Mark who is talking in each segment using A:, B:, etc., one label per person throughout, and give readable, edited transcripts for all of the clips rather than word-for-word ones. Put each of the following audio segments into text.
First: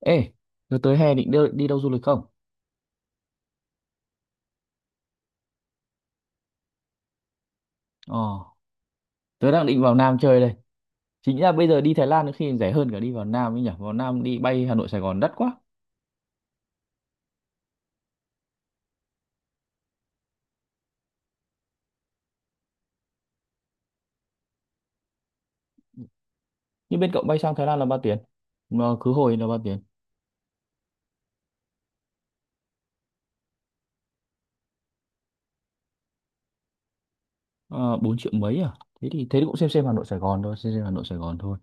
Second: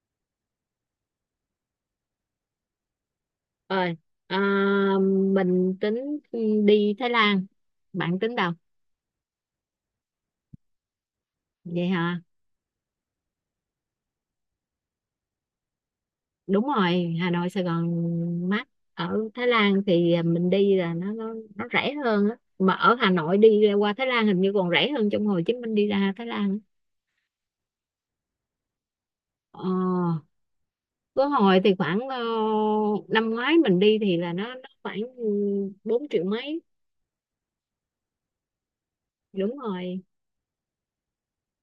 A: Ê, tớ tới hè định đi đâu du lịch không?
B: Ơi, à, mình tính đi Thái Lan.
A: Ờ,
B: Bạn tính đâu?
A: tớ đang định vào Nam chơi đây. Chính ra bây giờ
B: Vậy
A: đi Thái
B: hả?
A: Lan có khi rẻ hơn cả đi vào Nam ấy nhỉ? Vào Nam đi bay Hà Nội Sài Gòn đắt quá.
B: Đúng rồi, Hà Nội Sài Gòn mắc. Ở Thái Lan thì mình đi là nó rẻ hơn á, mà ở Hà Nội đi qua Thái Lan hình như còn rẻ hơn trong Hồ Chí Minh đi ra Thái Lan.
A: Nhưng bên cậu bay sang Thái Lan là bao tiền? Mà khứ hồi là bao tiền?
B: ờ có hồi thì khoảng năm ngoái mình đi thì là nó khoảng 4 triệu mấy.
A: Ờ, 4 triệu mấy à? Thế thì cũng
B: Đúng
A: xem Hà
B: rồi.
A: Nội Sài Gòn thôi, xem Hà Nội Sài Gòn thôi.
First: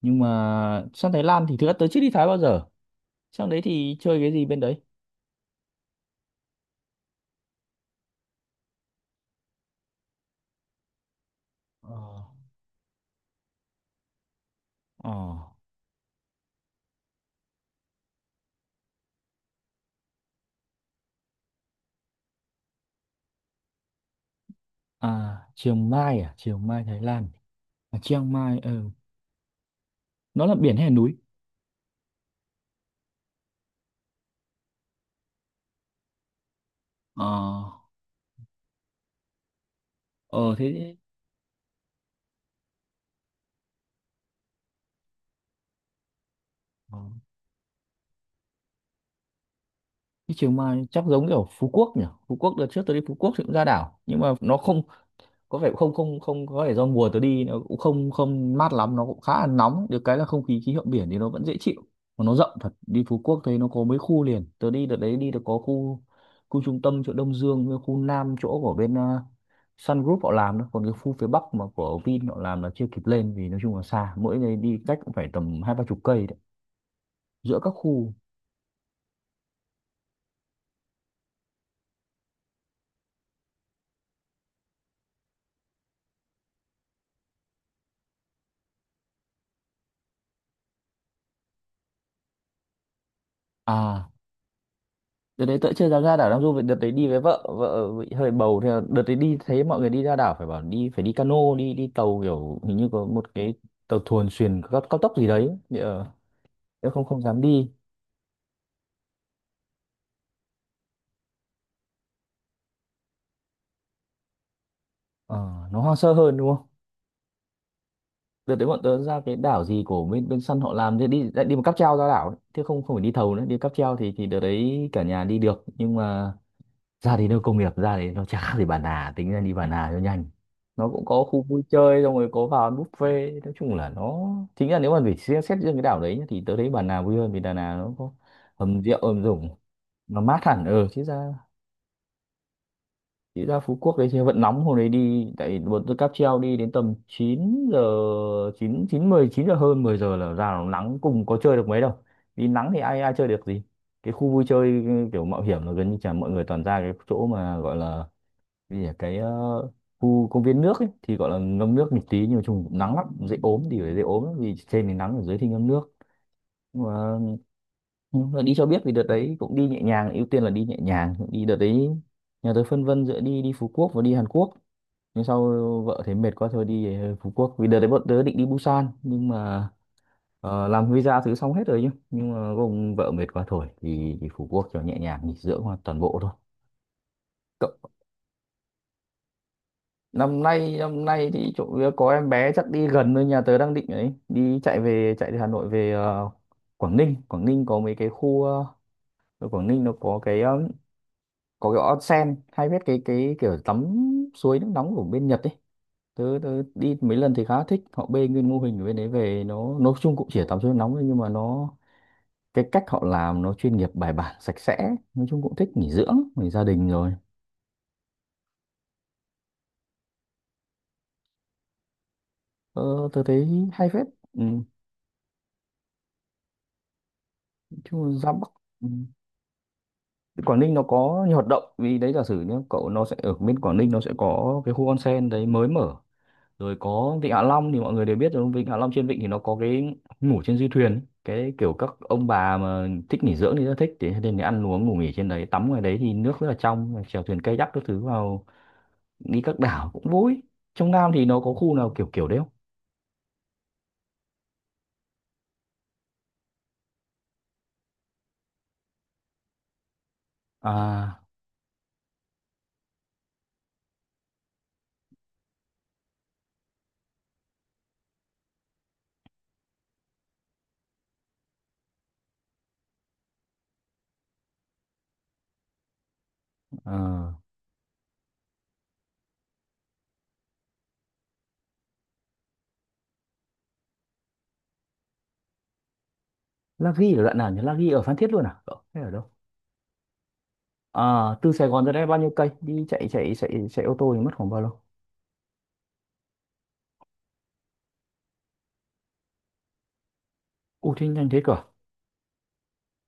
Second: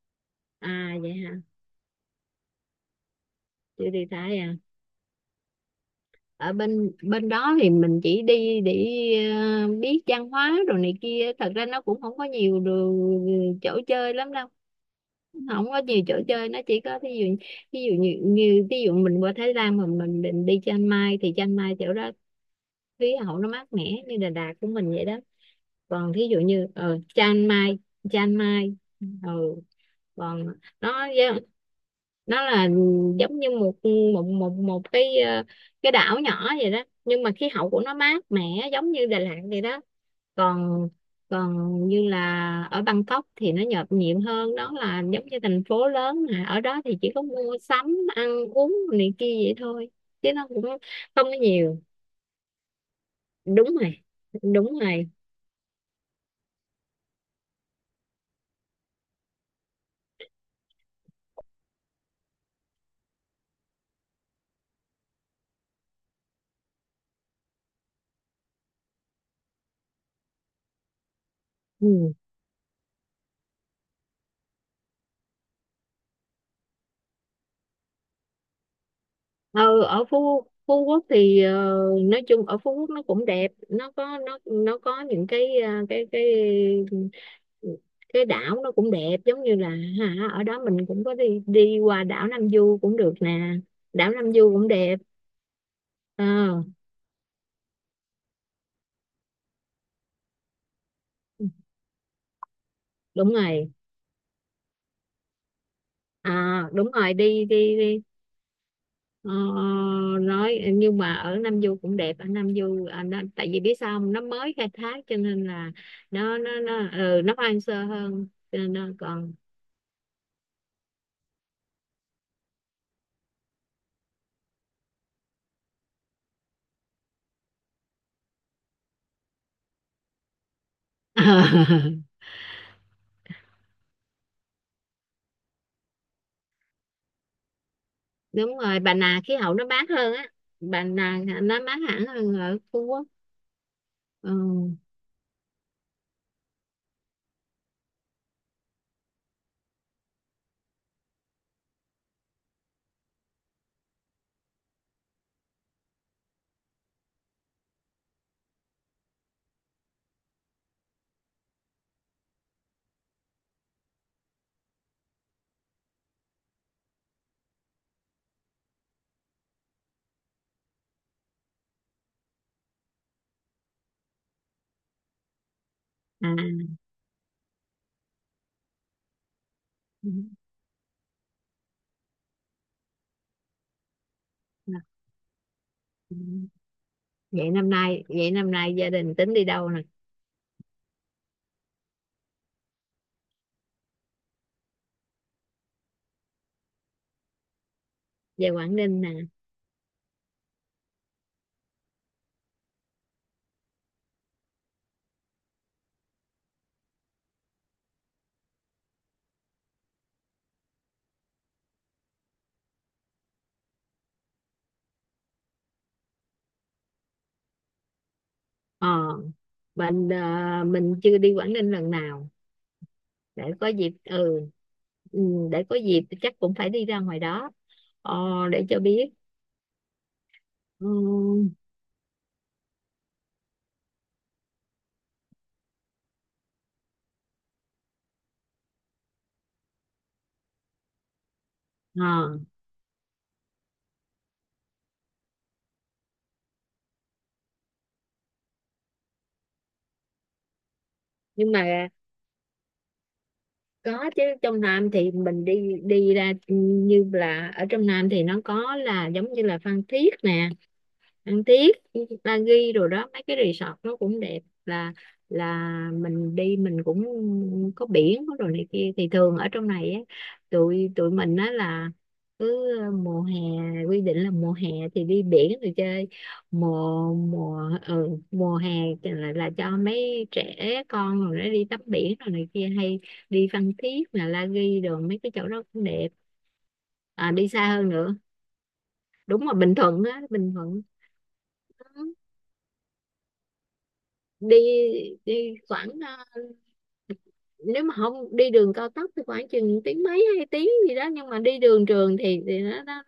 A: Nhưng mà
B: À,
A: sang
B: vậy
A: Thái
B: hả?
A: Lan thì thực ra tớ chưa đi Thái bao giờ. Sang đấy
B: Chưa
A: thì
B: đi
A: chơi cái
B: Thái
A: gì
B: à?
A: bên đấy?
B: Ở bên bên đó thì mình chỉ đi để, biết văn hóa rồi này kia, thật ra nó cũng không
A: Ờ,
B: có nhiều đồ- ừ, chỗ chơi lắm đâu.
A: ờ,
B: Không có nhiều chỗ chơi, nó chỉ có thí dụ, ví dụ như ví dụ mình qua Thái Lan mà mình định đi Chiang Mai thì Chiang Mai chỗ đó khí hậu nó mát mẻ như Đà Lạt của mình vậy đó.
A: à,
B: Còn thí
A: À?
B: dụ
A: Chiang
B: như
A: Mai Thái Lan.
B: Chiang Mai
A: À, Chiang
B: Chiang
A: Mai,
B: Mai
A: ừ.
B: ừ Còn
A: Nó là biển hay là
B: nó
A: núi?
B: nó là giống như một một một một cái đảo nhỏ vậy đó, nhưng
A: Ờ,
B: mà khí hậu của nó mát mẻ giống như Đà Lạt vậy đó.
A: ờ
B: còn
A: thế.
B: còn như là ở Bangkok thì nó nhộn nhịp hơn đó, là giống như thành phố lớn, mà ở đó thì
A: Ờ.
B: chỉ có mua sắm, ăn uống này kia vậy thôi, chứ
A: Cái
B: nó
A: trường
B: cũng không
A: Mai chắc
B: có
A: giống kiểu Phú
B: nhiều.
A: Quốc nhỉ. Phú Quốc đợt trước tôi đi Phú Quốc thì cũng ra
B: Đúng
A: đảo
B: rồi,
A: nhưng mà nó
B: đúng
A: không
B: rồi.
A: có vẻ không không không có vẻ do mùa tôi đi nó cũng không không mát lắm, nó cũng khá là nóng, được cái là không khí, khí hậu biển thì nó vẫn dễ chịu. Mà nó rộng thật, đi Phú Quốc thấy nó có mấy khu liền, tôi đi đợt đấy đi được có khu, khu trung tâm chỗ Đông Dương với khu Nam chỗ của bên Sun Group họ làm đó, còn cái khu phía Bắc mà của
B: Ừ.
A: Vin họ làm là chưa kịp lên vì nói chung là xa, mỗi ngày đi cách cũng phải tầm hai ba chục cây đấy giữa các khu.
B: Ừ, ở Phú Phú Quốc thì, nói chung ở Phú Quốc nó cũng đẹp, nó có những cái ờ, cái đảo nó cũng đẹp giống như là, hả, ở đó mình cũng có đi đi qua đảo Nam Du cũng được nè.
A: À
B: Đảo Nam Du cũng đẹp.
A: Đợt đấy tớ chưa dám ra
B: Ờ,
A: đảo Nam Du vì đợt đấy đi với vợ, vợ bị hơi bầu thì là đợt đấy đi thấy mọi người đi ra đảo phải bảo đi, phải đi cano, đi đi tàu kiểu hình như có
B: đúng
A: một cái
B: rồi.
A: tàu thuyền xuyền cao, cao tốc gì đấy thì
B: À,
A: tớ
B: đúng
A: không
B: rồi,
A: không dám
B: đi
A: đi.
B: đi đi. Ờ, nói nhưng mà ở Nam Du cũng đẹp, ở Nam Du à, nó, tại vì biết sao không? Nó mới khai thác cho nên
A: Ờ,
B: là
A: nó hoang sơ hơn
B: nó
A: đúng
B: nó
A: không.
B: nó ừ, nó hoang sơ hơn,
A: Đợt
B: cho
A: đấy
B: nên
A: bọn
B: nó
A: tớ ra
B: còn.
A: cái đảo gì của bên bên săn họ làm thì đi lại đi một cáp treo ra đảo ấy, chứ không không phải đi thầu nữa, đi cáp treo thì đợt đấy cả nhà đi được, nhưng mà ra thì nơi công nghiệp, ra thì nó chả khác gì Bà Nà, tính ra đi Bà Nà cho nhanh. Nó cũng có khu vui chơi, xong rồi có vào ăn buffet, nói chung là nó chính là nếu mà phải xét, xét riêng cái đảo đấy nhá, thì tớ thấy Bà Nà vui hơn vì Đà Nẵng nó có
B: Đúng rồi,
A: hầm
B: Bà
A: rượu,
B: Nà
A: hầm
B: khí
A: dùng,
B: hậu nó mát hơn
A: nó
B: á.
A: mát hẳn,
B: Bà
A: ừ, chứ
B: Nà
A: ra,
B: nó mát hẳn hơn ở Phú Quốc.
A: chứ ra Phú Quốc đấy chứ
B: Ừ.
A: vẫn nóng, hôm đấy đi tại vì bọn tôi cáp treo đi đến tầm 9 giờ, 9 9 10 9 giờ hơn, 10 giờ là ra nó nắng cùng, có chơi được mấy đâu, vì nắng thì ai ai chơi được gì. Cái khu vui chơi kiểu mạo hiểm là gần như chả, mọi người toàn ra cái chỗ mà gọi là, vì ở cái khu công viên nước ấy, thì gọi là ngâm nước một tí, nhưng mà trùng cũng nắng lắm dễ ốm thì phải, dễ ốm lắm, vì trên thì nắng, ở dưới thì ngâm nước. Nhưng mà, nhưng mà đi cho biết, vì đợt đấy cũng đi nhẹ nhàng, ưu tiên là đi nhẹ nhàng đi đợt đấy. Nhà tôi phân vân giữa đi đi Phú Quốc và đi Hàn Quốc, nhưng sau vợ thấy mệt quá thôi đi Phú Quốc, vì đợt đấy bọn tớ định đi Busan, nhưng mà làm visa thứ xong hết rồi nhá, nhưng mà gồm vợ mệt quá thôi thì đi Phú Quốc
B: À.
A: cho nhẹ nhàng nghỉ dưỡng hoàn toàn
B: Ừ.
A: bộ thôi.
B: Vậy năm nay gia đình tính đi đâu nè?
A: Năm nay thì chỗ có em bé chắc đi gần thôi, nhà tớ đang định ấy đi chạy về, chạy từ Hà Nội về Quảng Ninh. Quảng Ninh có mấy cái khu
B: Về Quảng Ninh nè.
A: ở Quảng Ninh nó có cái có cái onsen hay biết cái kiểu tắm suối nước nóng của bên Nhật ấy. Tớ đi mấy lần thì khá thích, họ bê nguyên mô hình ở bên đấy về, nó nói chung cũng chỉ tắm suối nước nóng thôi nhưng mà nó, cái cách họ làm nó chuyên nghiệp, bài bản, sạch sẽ, nói chung cũng thích nghỉ dưỡng, nghỉ gia đình rồi.
B: Ờ mình ờ, mình chưa đi Quảng Ninh lần nào,
A: ờ, Tớ
B: để
A: thấy
B: có
A: hay
B: dịp.
A: phết. Ừ,
B: Ừ. Ừ, để có dịp thì chắc cũng phải đi ra ngoài đó,
A: nói chung
B: ờ,
A: là ra Bắc.
B: để cho
A: Ừ.
B: biết.
A: Quảng Ninh nó
B: Ừ.
A: có nhiều hoạt động, vì đấy giả sử nhé cậu, nó sẽ ở bên Quảng Ninh nó sẽ có cái khu onsen đấy mới mở, rồi có Vịnh Hạ Long thì mọi người đều biết rồi, Vịnh Hạ Long trên vịnh thì nó có cái ngủ trên du thuyền, cái kiểu các ông
B: Ờ,
A: bà mà thích nghỉ dưỡng thì rất thích, thế nên thì ăn uống ngủ nghỉ trên đấy, tắm ngoài đấy thì nước rất là trong, chèo thuyền kayak các thứ, vào đi các đảo cũng vui. Trong Nam thì nó có
B: nhưng
A: khu
B: mà
A: nào kiểu kiểu đấy không?
B: có chứ, trong Nam thì mình đi đi ra, ừ, như là ở trong Nam thì nó có là giống như là Phan Thiết nè,
A: À,
B: ăn tiếp Bali rồi đó, mấy cái resort nó cũng đẹp. Là là mình đi mình cũng có biển, có đồ này kia, thì thường ở trong này á, tụi tụi mình á là cứ, mùa hè, quy định là mùa hè thì đi biển rồi chơi. mùa
A: à,
B: mùa ừ, mùa hè thì là cho mấy trẻ con rồi nó đi tắm biển rồi này kia, hay đi Phan Thiết là La Ghi rồi mấy cái chỗ đó cũng đẹp.
A: La Ghi ở
B: À,
A: đoạn
B: đi
A: nào nhỉ,
B: xa
A: La
B: hơn
A: Ghi ở
B: nữa,
A: Phan Thiết luôn à cậu hay ở đâu?
B: đúng rồi, Bình Thuận á, Bình Thuận.
A: À, từ Sài Gòn ra đây bao nhiêu cây, đi chạy chạy chạy chạy ô tô thì mất khoảng
B: đi
A: bao lâu?
B: đi khoảng, nếu mà không đi đường cao tốc thì khoảng chừng tiếng mấy, 2 tiếng
A: Ủa
B: gì
A: thế
B: đó, nhưng
A: nhanh
B: mà
A: thế cơ
B: đi
A: à?
B: đường trường thì nó,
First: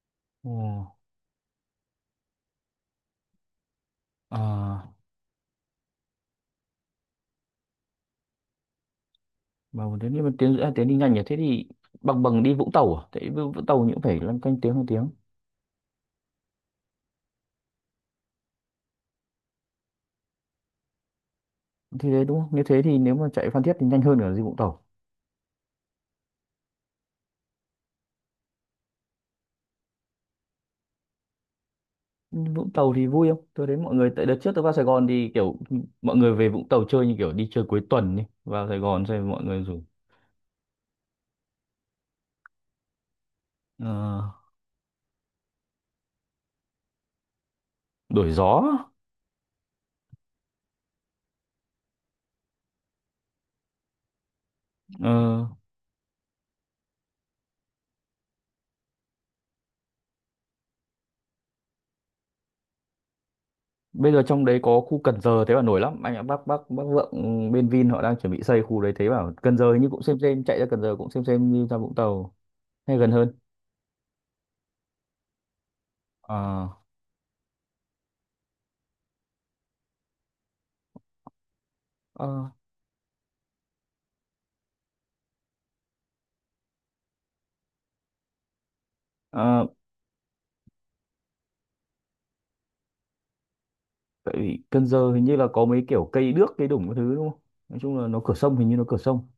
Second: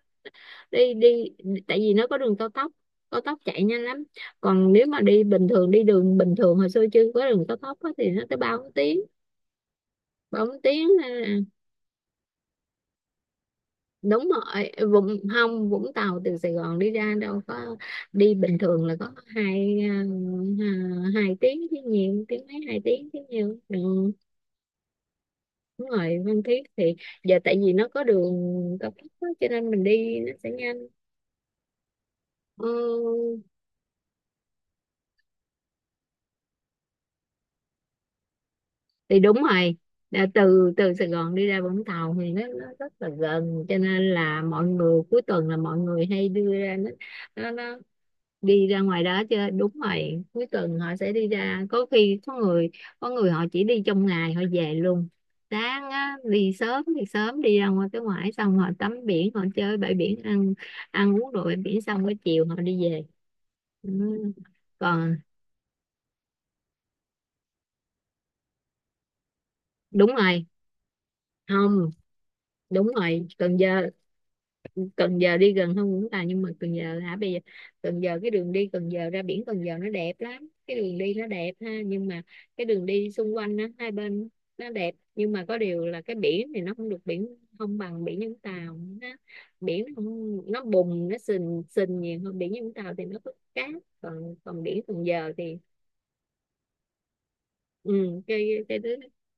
B: đi
A: Ồ,
B: đi tại vì nó có đường cao tốc, cao tốc chạy nhanh lắm. Còn nếu
A: à,
B: mà đi bình thường, đi đường bình thường hồi xưa chưa có đường cao tốc á, thì nó tới ba bốn tiếng.
A: mà thế nhưng mà
B: Ba bốn
A: tiếng à, tiếng
B: tiếng
A: đi
B: à.
A: nhanh nhỉ? Thế thì bằng bằng đi Vũng Tàu à? Thế Vũng Vũng Tàu cũng phải
B: Đúng
A: lăn canh
B: rồi,
A: tiếng hai tiếng.
B: Vũng, không, Vũng Tàu từ Sài Gòn đi ra đâu có, đi bình thường là có hai tiếng chứ
A: Thì đấy
B: nhiều,
A: đúng
B: tiếng
A: không?
B: mấy,
A: Nếu
B: hai
A: thế thì
B: tiếng
A: nếu
B: chứ
A: mà chạy
B: nhiều.
A: Phan Thiết
B: Ừ.
A: thì nhanh hơn cả đi Vũng Tàu.
B: Đúng rồi, Phan Thiết thì giờ tại vì nó có đường cao tốc á, cho nên mình đi nó sẽ nhanh.
A: Nhưng Vũng
B: Ừ,
A: Tàu thì vui không? Tôi đến mọi người tại đợt trước tôi vào Sài Gòn thì kiểu mọi người về Vũng Tàu chơi như kiểu đi chơi cuối tuần đi. Vào Sài Gòn
B: thì
A: xem
B: đúng
A: mọi người
B: rồi.
A: rủ
B: Đã từ từ Sài Gòn đi ra Vũng Tàu thì nó rất là gần, cho nên
A: ờ,
B: là mọi người cuối tuần là mọi người hay đưa ra, nó nó
A: đổi gió.
B: đi ra ngoài đó chứ. Đúng rồi, cuối tuần họ sẽ đi ra, có khi có người họ chỉ đi trong ngày họ về luôn.
A: Ờ,
B: Sáng á, đi sớm thì sớm đi ra ngoài cái ngoại xong họ tắm biển, họ chơi bãi biển, ăn ăn uống đồ bãi biển xong cái chiều họ đi về. Ừ.
A: bây giờ trong đấy có khu
B: Còn,
A: Cần Giờ, thế bảo nổi lắm anh ạ, bác Vượng ừ, bên Vin họ đang chuẩn bị xây khu đấy, thế bảo Cần Giờ hình như cũng
B: đúng
A: xem,
B: rồi,
A: chạy ra Cần Giờ cũng xem như ra
B: không,
A: Vũng Tàu
B: đúng
A: hay gần
B: rồi,
A: hơn.
B: Cần Giờ. Cần Giờ đi gần hơn Vũng Tàu,
A: ờ
B: nhưng mà Cần Giờ hả, bây giờ Cần Giờ, cái đường đi Cần Giờ ra biển Cần Giờ nó đẹp lắm, cái đường đi nó đẹp ha, nhưng mà
A: ờ
B: cái đường đi xung quanh á, hai bên nó đẹp, nhưng mà có điều là cái biển thì nó không được, biển không bằng biển Vũng Tàu, nó,
A: ờ,
B: biển nó không, nó bùng, nó sình sình nhiều hơn. Biển Vũng Tàu thì nó có cát,
A: tại
B: còn
A: vì
B: còn biển
A: Cần
B: Cần
A: Giờ hình
B: Giờ
A: như là
B: thì,
A: có mấy kiểu cây đước cây đủng cái thứ đúng không, nói chung là nó
B: ừ,
A: cửa
B: cái
A: sông, hình như
B: cái
A: nó
B: đó,
A: cửa sông.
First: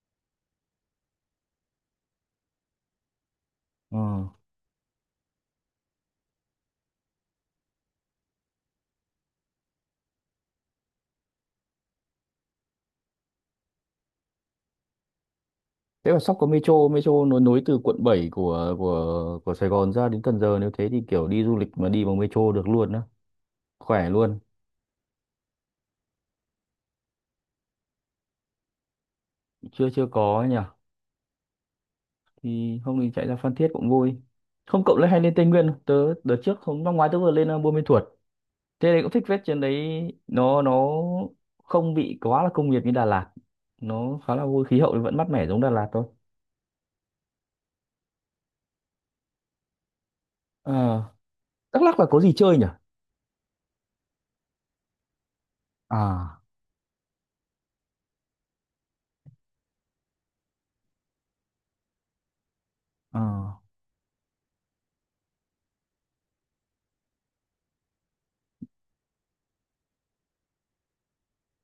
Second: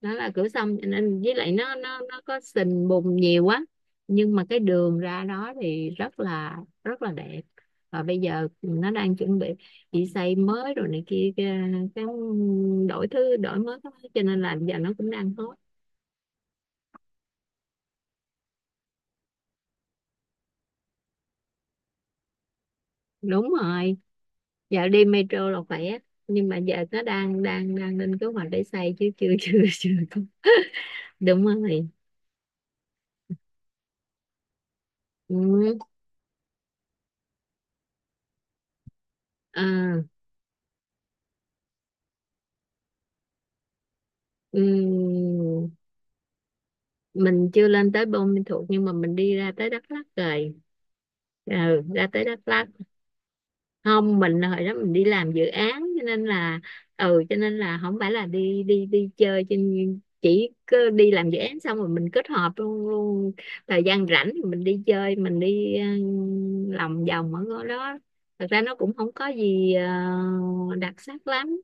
B: đó là cửa sông, cho nên với lại nó có sình bùn nhiều quá,
A: ờ
B: nhưng mà cái đường ra đó thì rất là, rất là đẹp. Và bây giờ nó đang chuẩn bị xây mới rồi này kia, cái đổi thứ, đổi mới cái- cho nên là giờ nó cũng đang hot.
A: Thế mà sắp có metro, metro nó nối từ quận 7 của Sài Gòn ra đến Cần Giờ, nếu thế thì kiểu đi du lịch mà đi bằng metro được luôn á,
B: Đúng rồi,
A: khỏe luôn.
B: giờ đi metro là khỏe, nhưng mà giờ nó đang đang đang lên kế hoạch để xây chứ chưa, chưa
A: chưa
B: chưa
A: chưa
B: có.
A: có ấy nhỉ.
B: Đúng rồi.
A: Thì hôm mình chạy ra Phan Thiết cũng vui. Không cậu lại hay lên
B: Ừ.
A: Tây Nguyên không? Tớ đợt trước hôm năm ngoái tớ vừa lên Buôn Ma Thuột, thế này cũng thích phết trên
B: À.
A: đấy, nó không bị quá là công nghiệp như Đà Lạt, nó khá là
B: Ừ.
A: vui, khí hậu thì vẫn mát mẻ giống Đà Lạt thôi.
B: Mình chưa lên tới Buôn Ma Thuột, nhưng mà mình đi ra tới Đắk Lắk rồi.
A: Ờ,
B: Ừ,
A: Đắk Lắk là
B: ra
A: có
B: tới
A: gì
B: Đắk
A: chơi nhỉ?
B: Lắk, không, mình hồi đó mình đi làm dự án cho nên
A: À,
B: là, ừ, cho nên là không phải là đi đi đi chơi trên, chỉ cứ đi làm dự án xong rồi mình kết hợp luôn,
A: ờ,
B: luôn thời gian rảnh thì mình đi chơi, mình đi, lòng vòng ở ngôi đó. Thật ra nó cũng không có gì đặc sắc lắm,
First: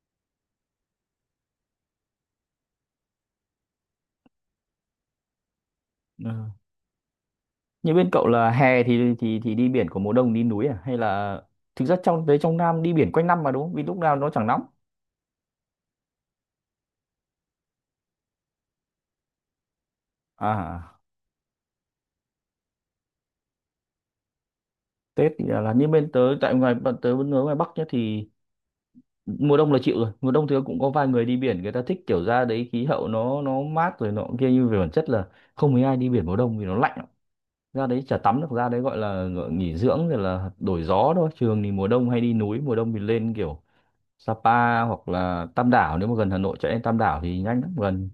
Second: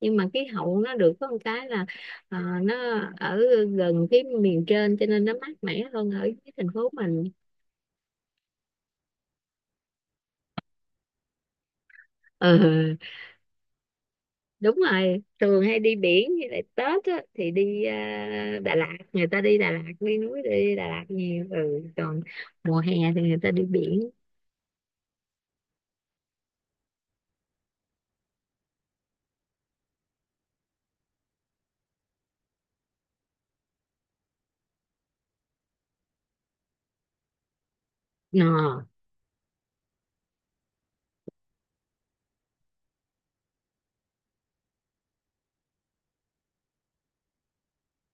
B: nhưng mà khí hậu nó được có một cái là, ờ, nó ở gần cái miền trên cho nên nó mát mẻ hơn ở
A: ờ.
B: dưới thành phố mình.
A: Như bên cậu là hè thì thì đi biển, của mùa đông đi núi à, hay là thực ra trong đấy, trong Nam đi
B: Ừ.
A: biển quanh năm mà đúng không, vì lúc nào nó chẳng nóng.
B: Đúng rồi, thường hay đi biển, với lại Tết á, thì đi, Đà Lạt, người ta đi Đà Lạt, đi núi, đi Đà
A: À,
B: Lạt nhiều. Ừ. Còn mùa hè thì người ta đi biển.
A: Tết thì là như bên tớ tại ngoài, bọn tớ vẫn ở ngoài Bắc nhá, thì mùa đông là chịu rồi, mùa đông thì cũng có vài người đi biển, người ta thích kiểu ra đấy khí hậu nó mát rồi nọ kia, nhưng về bản chất là không mấy ai đi biển mùa đông vì nó lạnh lắm. Ra đấy chả tắm được, ra đấy
B: Ờ.
A: gọi là gọi nghỉ dưỡng rồi là đổi gió thôi, trường thì mùa đông hay đi núi, mùa đông thì lên kiểu Sapa hoặc là Tam Đảo, nếu mà gần Hà Nội chạy lên Tam Đảo thì nhanh lắm, gần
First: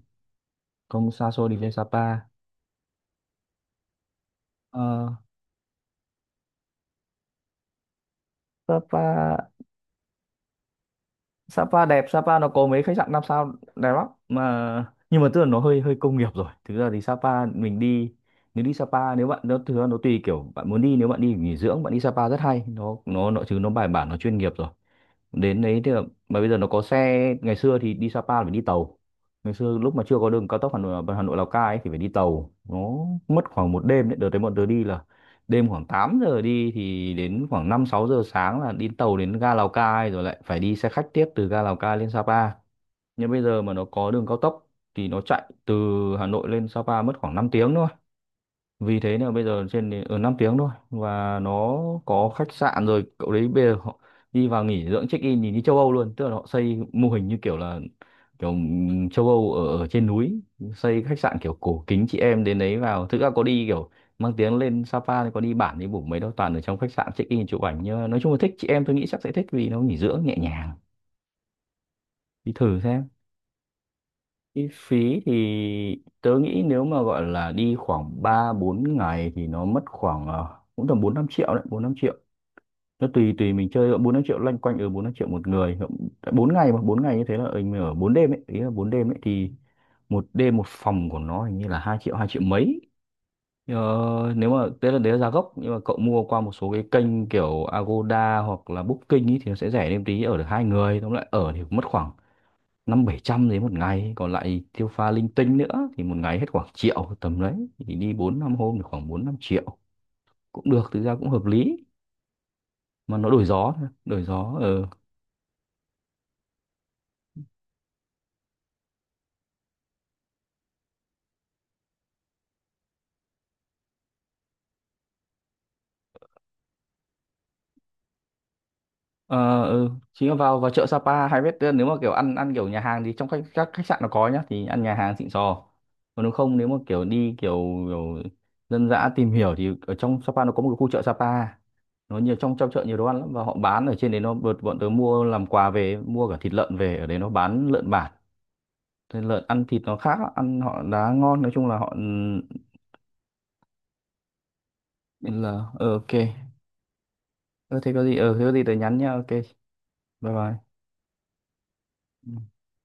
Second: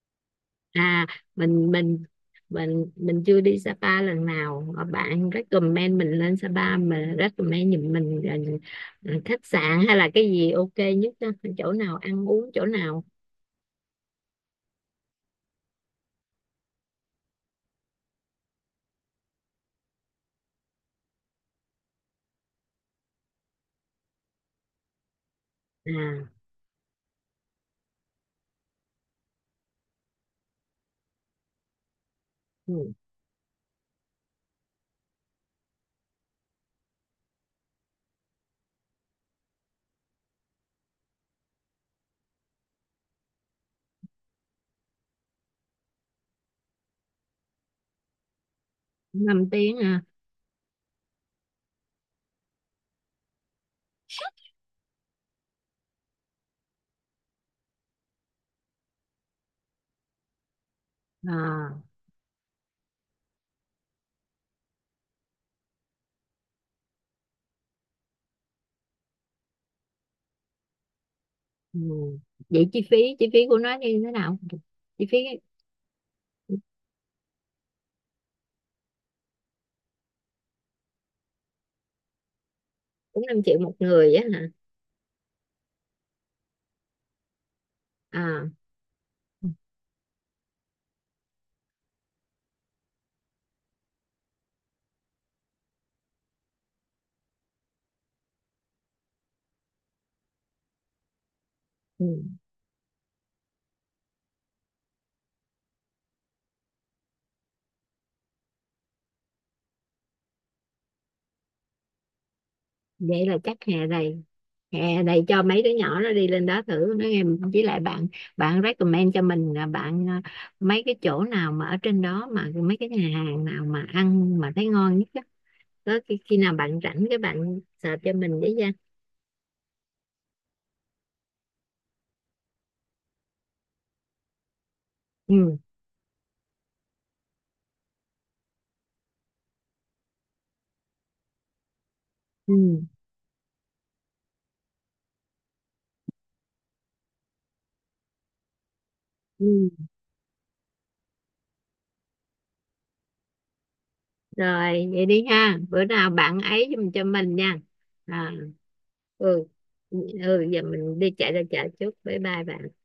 B: À,
A: không xa xôi, đi lên
B: mình mình
A: Sapa.
B: mình chưa đi Sapa lần nào, mà
A: Ờ,
B: bạn recommend mình lên Sapa, mà recommend giùm mình
A: Sapa,
B: là khách sạn hay là cái gì ok nhất á, chỗ
A: Sapa
B: nào
A: đẹp,
B: ăn
A: Sapa nó
B: uống chỗ
A: có mấy khách
B: nào.
A: sạn 5 sao đẹp lắm mà, nhưng mà tức là nó hơi hơi công nghiệp rồi, thực ra thì Sapa mình đi, nếu đi Sapa nếu bạn nó thực ra nó tùy kiểu bạn muốn đi, nếu bạn đi nghỉ dưỡng bạn đi Sapa rất hay, nó nó chứ nó bài bản, nó chuyên nghiệp rồi, đến đấy thì
B: À.
A: mà bây giờ nó có xe, ngày xưa thì đi Sapa là phải đi tàu, ngày xưa lúc mà chưa có đường cao tốc Hà Nội, Lào Cai ấy, thì phải đi tàu,
B: Ừ.
A: nó mất khoảng một đêm đấy, đợt đấy bọn tớ đi là đêm khoảng 8 giờ đi thì đến khoảng 5, 6 giờ sáng là đi tàu đến ga Lào Cai, rồi lại phải đi xe khách tiếp từ ga Lào Cai lên Sapa. Nhưng bây giờ mà nó có đường cao tốc thì nó chạy từ Hà Nội lên Sapa mất khoảng 5 tiếng thôi, vì thế là bây
B: 5
A: giờ
B: tiếng
A: trên
B: à?
A: ở 5 tiếng thôi, và nó có khách sạn rồi cậu đấy, bây giờ họ đi vào nghỉ dưỡng check in nhìn như châu Âu luôn, tức là họ xây mô hình như kiểu là kiểu châu Âu ở, ở trên núi, xây khách sạn kiểu
B: À.
A: cổ kính, chị em đến đấy vào thực ra có đi kiểu mang tiếng lên Sapa thì có đi bản đi bủng mấy đâu, toàn ở trong khách sạn check in chụp ảnh, nhưng mà nói chung là thích, chị em tôi nghĩ chắc sẽ thích vì nó nghỉ dưỡng nhẹ nhàng,
B: Ừ.
A: đi
B: Vậy
A: thử
B: chi phí
A: xem.
B: chi phí của nó như thế nào?
A: Chi
B: Chi phí
A: phí thì tớ nghĩ nếu mà gọi là đi khoảng 3, 4 ngày thì nó mất khoảng cũng tầm 4, 5 triệu đấy, 4, 5 triệu. Nó
B: cũng
A: tùy
B: 5
A: tùy
B: triệu
A: mình
B: một
A: chơi, 4
B: người
A: 5
B: á
A: triệu
B: hả?
A: loanh quanh ở 4, 5 triệu một người. Bốn ngày mà, 4 ngày như thế là mình ở 4 đêm ấy,
B: À.
A: ý là 4 đêm ấy thì một đêm một phòng của nó hình như là 2 triệu, 2 triệu mấy. Ờ, nếu mà tức là đấy là giá gốc, nhưng mà cậu mua qua một số cái kênh kiểu Agoda hoặc là Booking ý thì nó sẽ rẻ, thêm tí ở được hai người, tóm lại ở thì cũng mất khoảng
B: Ừ.
A: 5, 7 trăm đấy một ngày, còn lại tiêu pha linh tinh nữa thì một ngày hết khoảng triệu, tầm đấy thì đi 4, 5 hôm thì khoảng 4, 5 triệu cũng được, thực ra cũng hợp lý, mà
B: Vậy
A: nó
B: là
A: đổi
B: chắc
A: gió thôi,
B: hè
A: đổi
B: này
A: gió. Ờ,
B: hè này cho mấy đứa nhỏ nó đi lên đó thử nó nghe. Với lại bạn bạn recommend cho mình là, bạn à, mấy cái chỗ nào mà ở trên đó, mà mấy cái nhà hàng nào mà ăn mà thấy ngon nhất á, tới khi nào bạn rảnh cái bạn search cho mình với nha.
A: ờ, ừ, chính là vào vào chợ Sapa hay biết, nếu mà kiểu ăn ăn kiểu nhà hàng thì trong khách, các khách sạn nó có nhá, thì ăn nhà hàng xịn
B: Ừ.
A: sò, còn nếu không nếu mà kiểu đi kiểu, kiểu dân dã tìm hiểu thì ở trong Sapa nó có một cái khu chợ Sapa, nó nhiều,
B: Ừ.
A: trong trong chợ nhiều đồ ăn lắm, và họ bán ở trên đấy, nó bọn bọn tớ mua làm quà về, mua cả thịt lợn về, ở đấy nó bán lợn bản, lợn ăn
B: Ừ.
A: thịt nó khác á, ăn họ đá ngon, nói chung là họ.
B: Rồi vậy đi
A: Ừ,
B: ha,
A: là
B: bữa nào
A: ok.
B: bạn ấy giùm cho mình nha.
A: ờ, thế có gì
B: À.
A: ờ thế có gì tớ nhắn nha, ok,
B: Ừ.
A: bye
B: Ừ,
A: bye.
B: giờ mình đi chạy ra chợ trước, bye bye
A: Ừ.
B: bạn.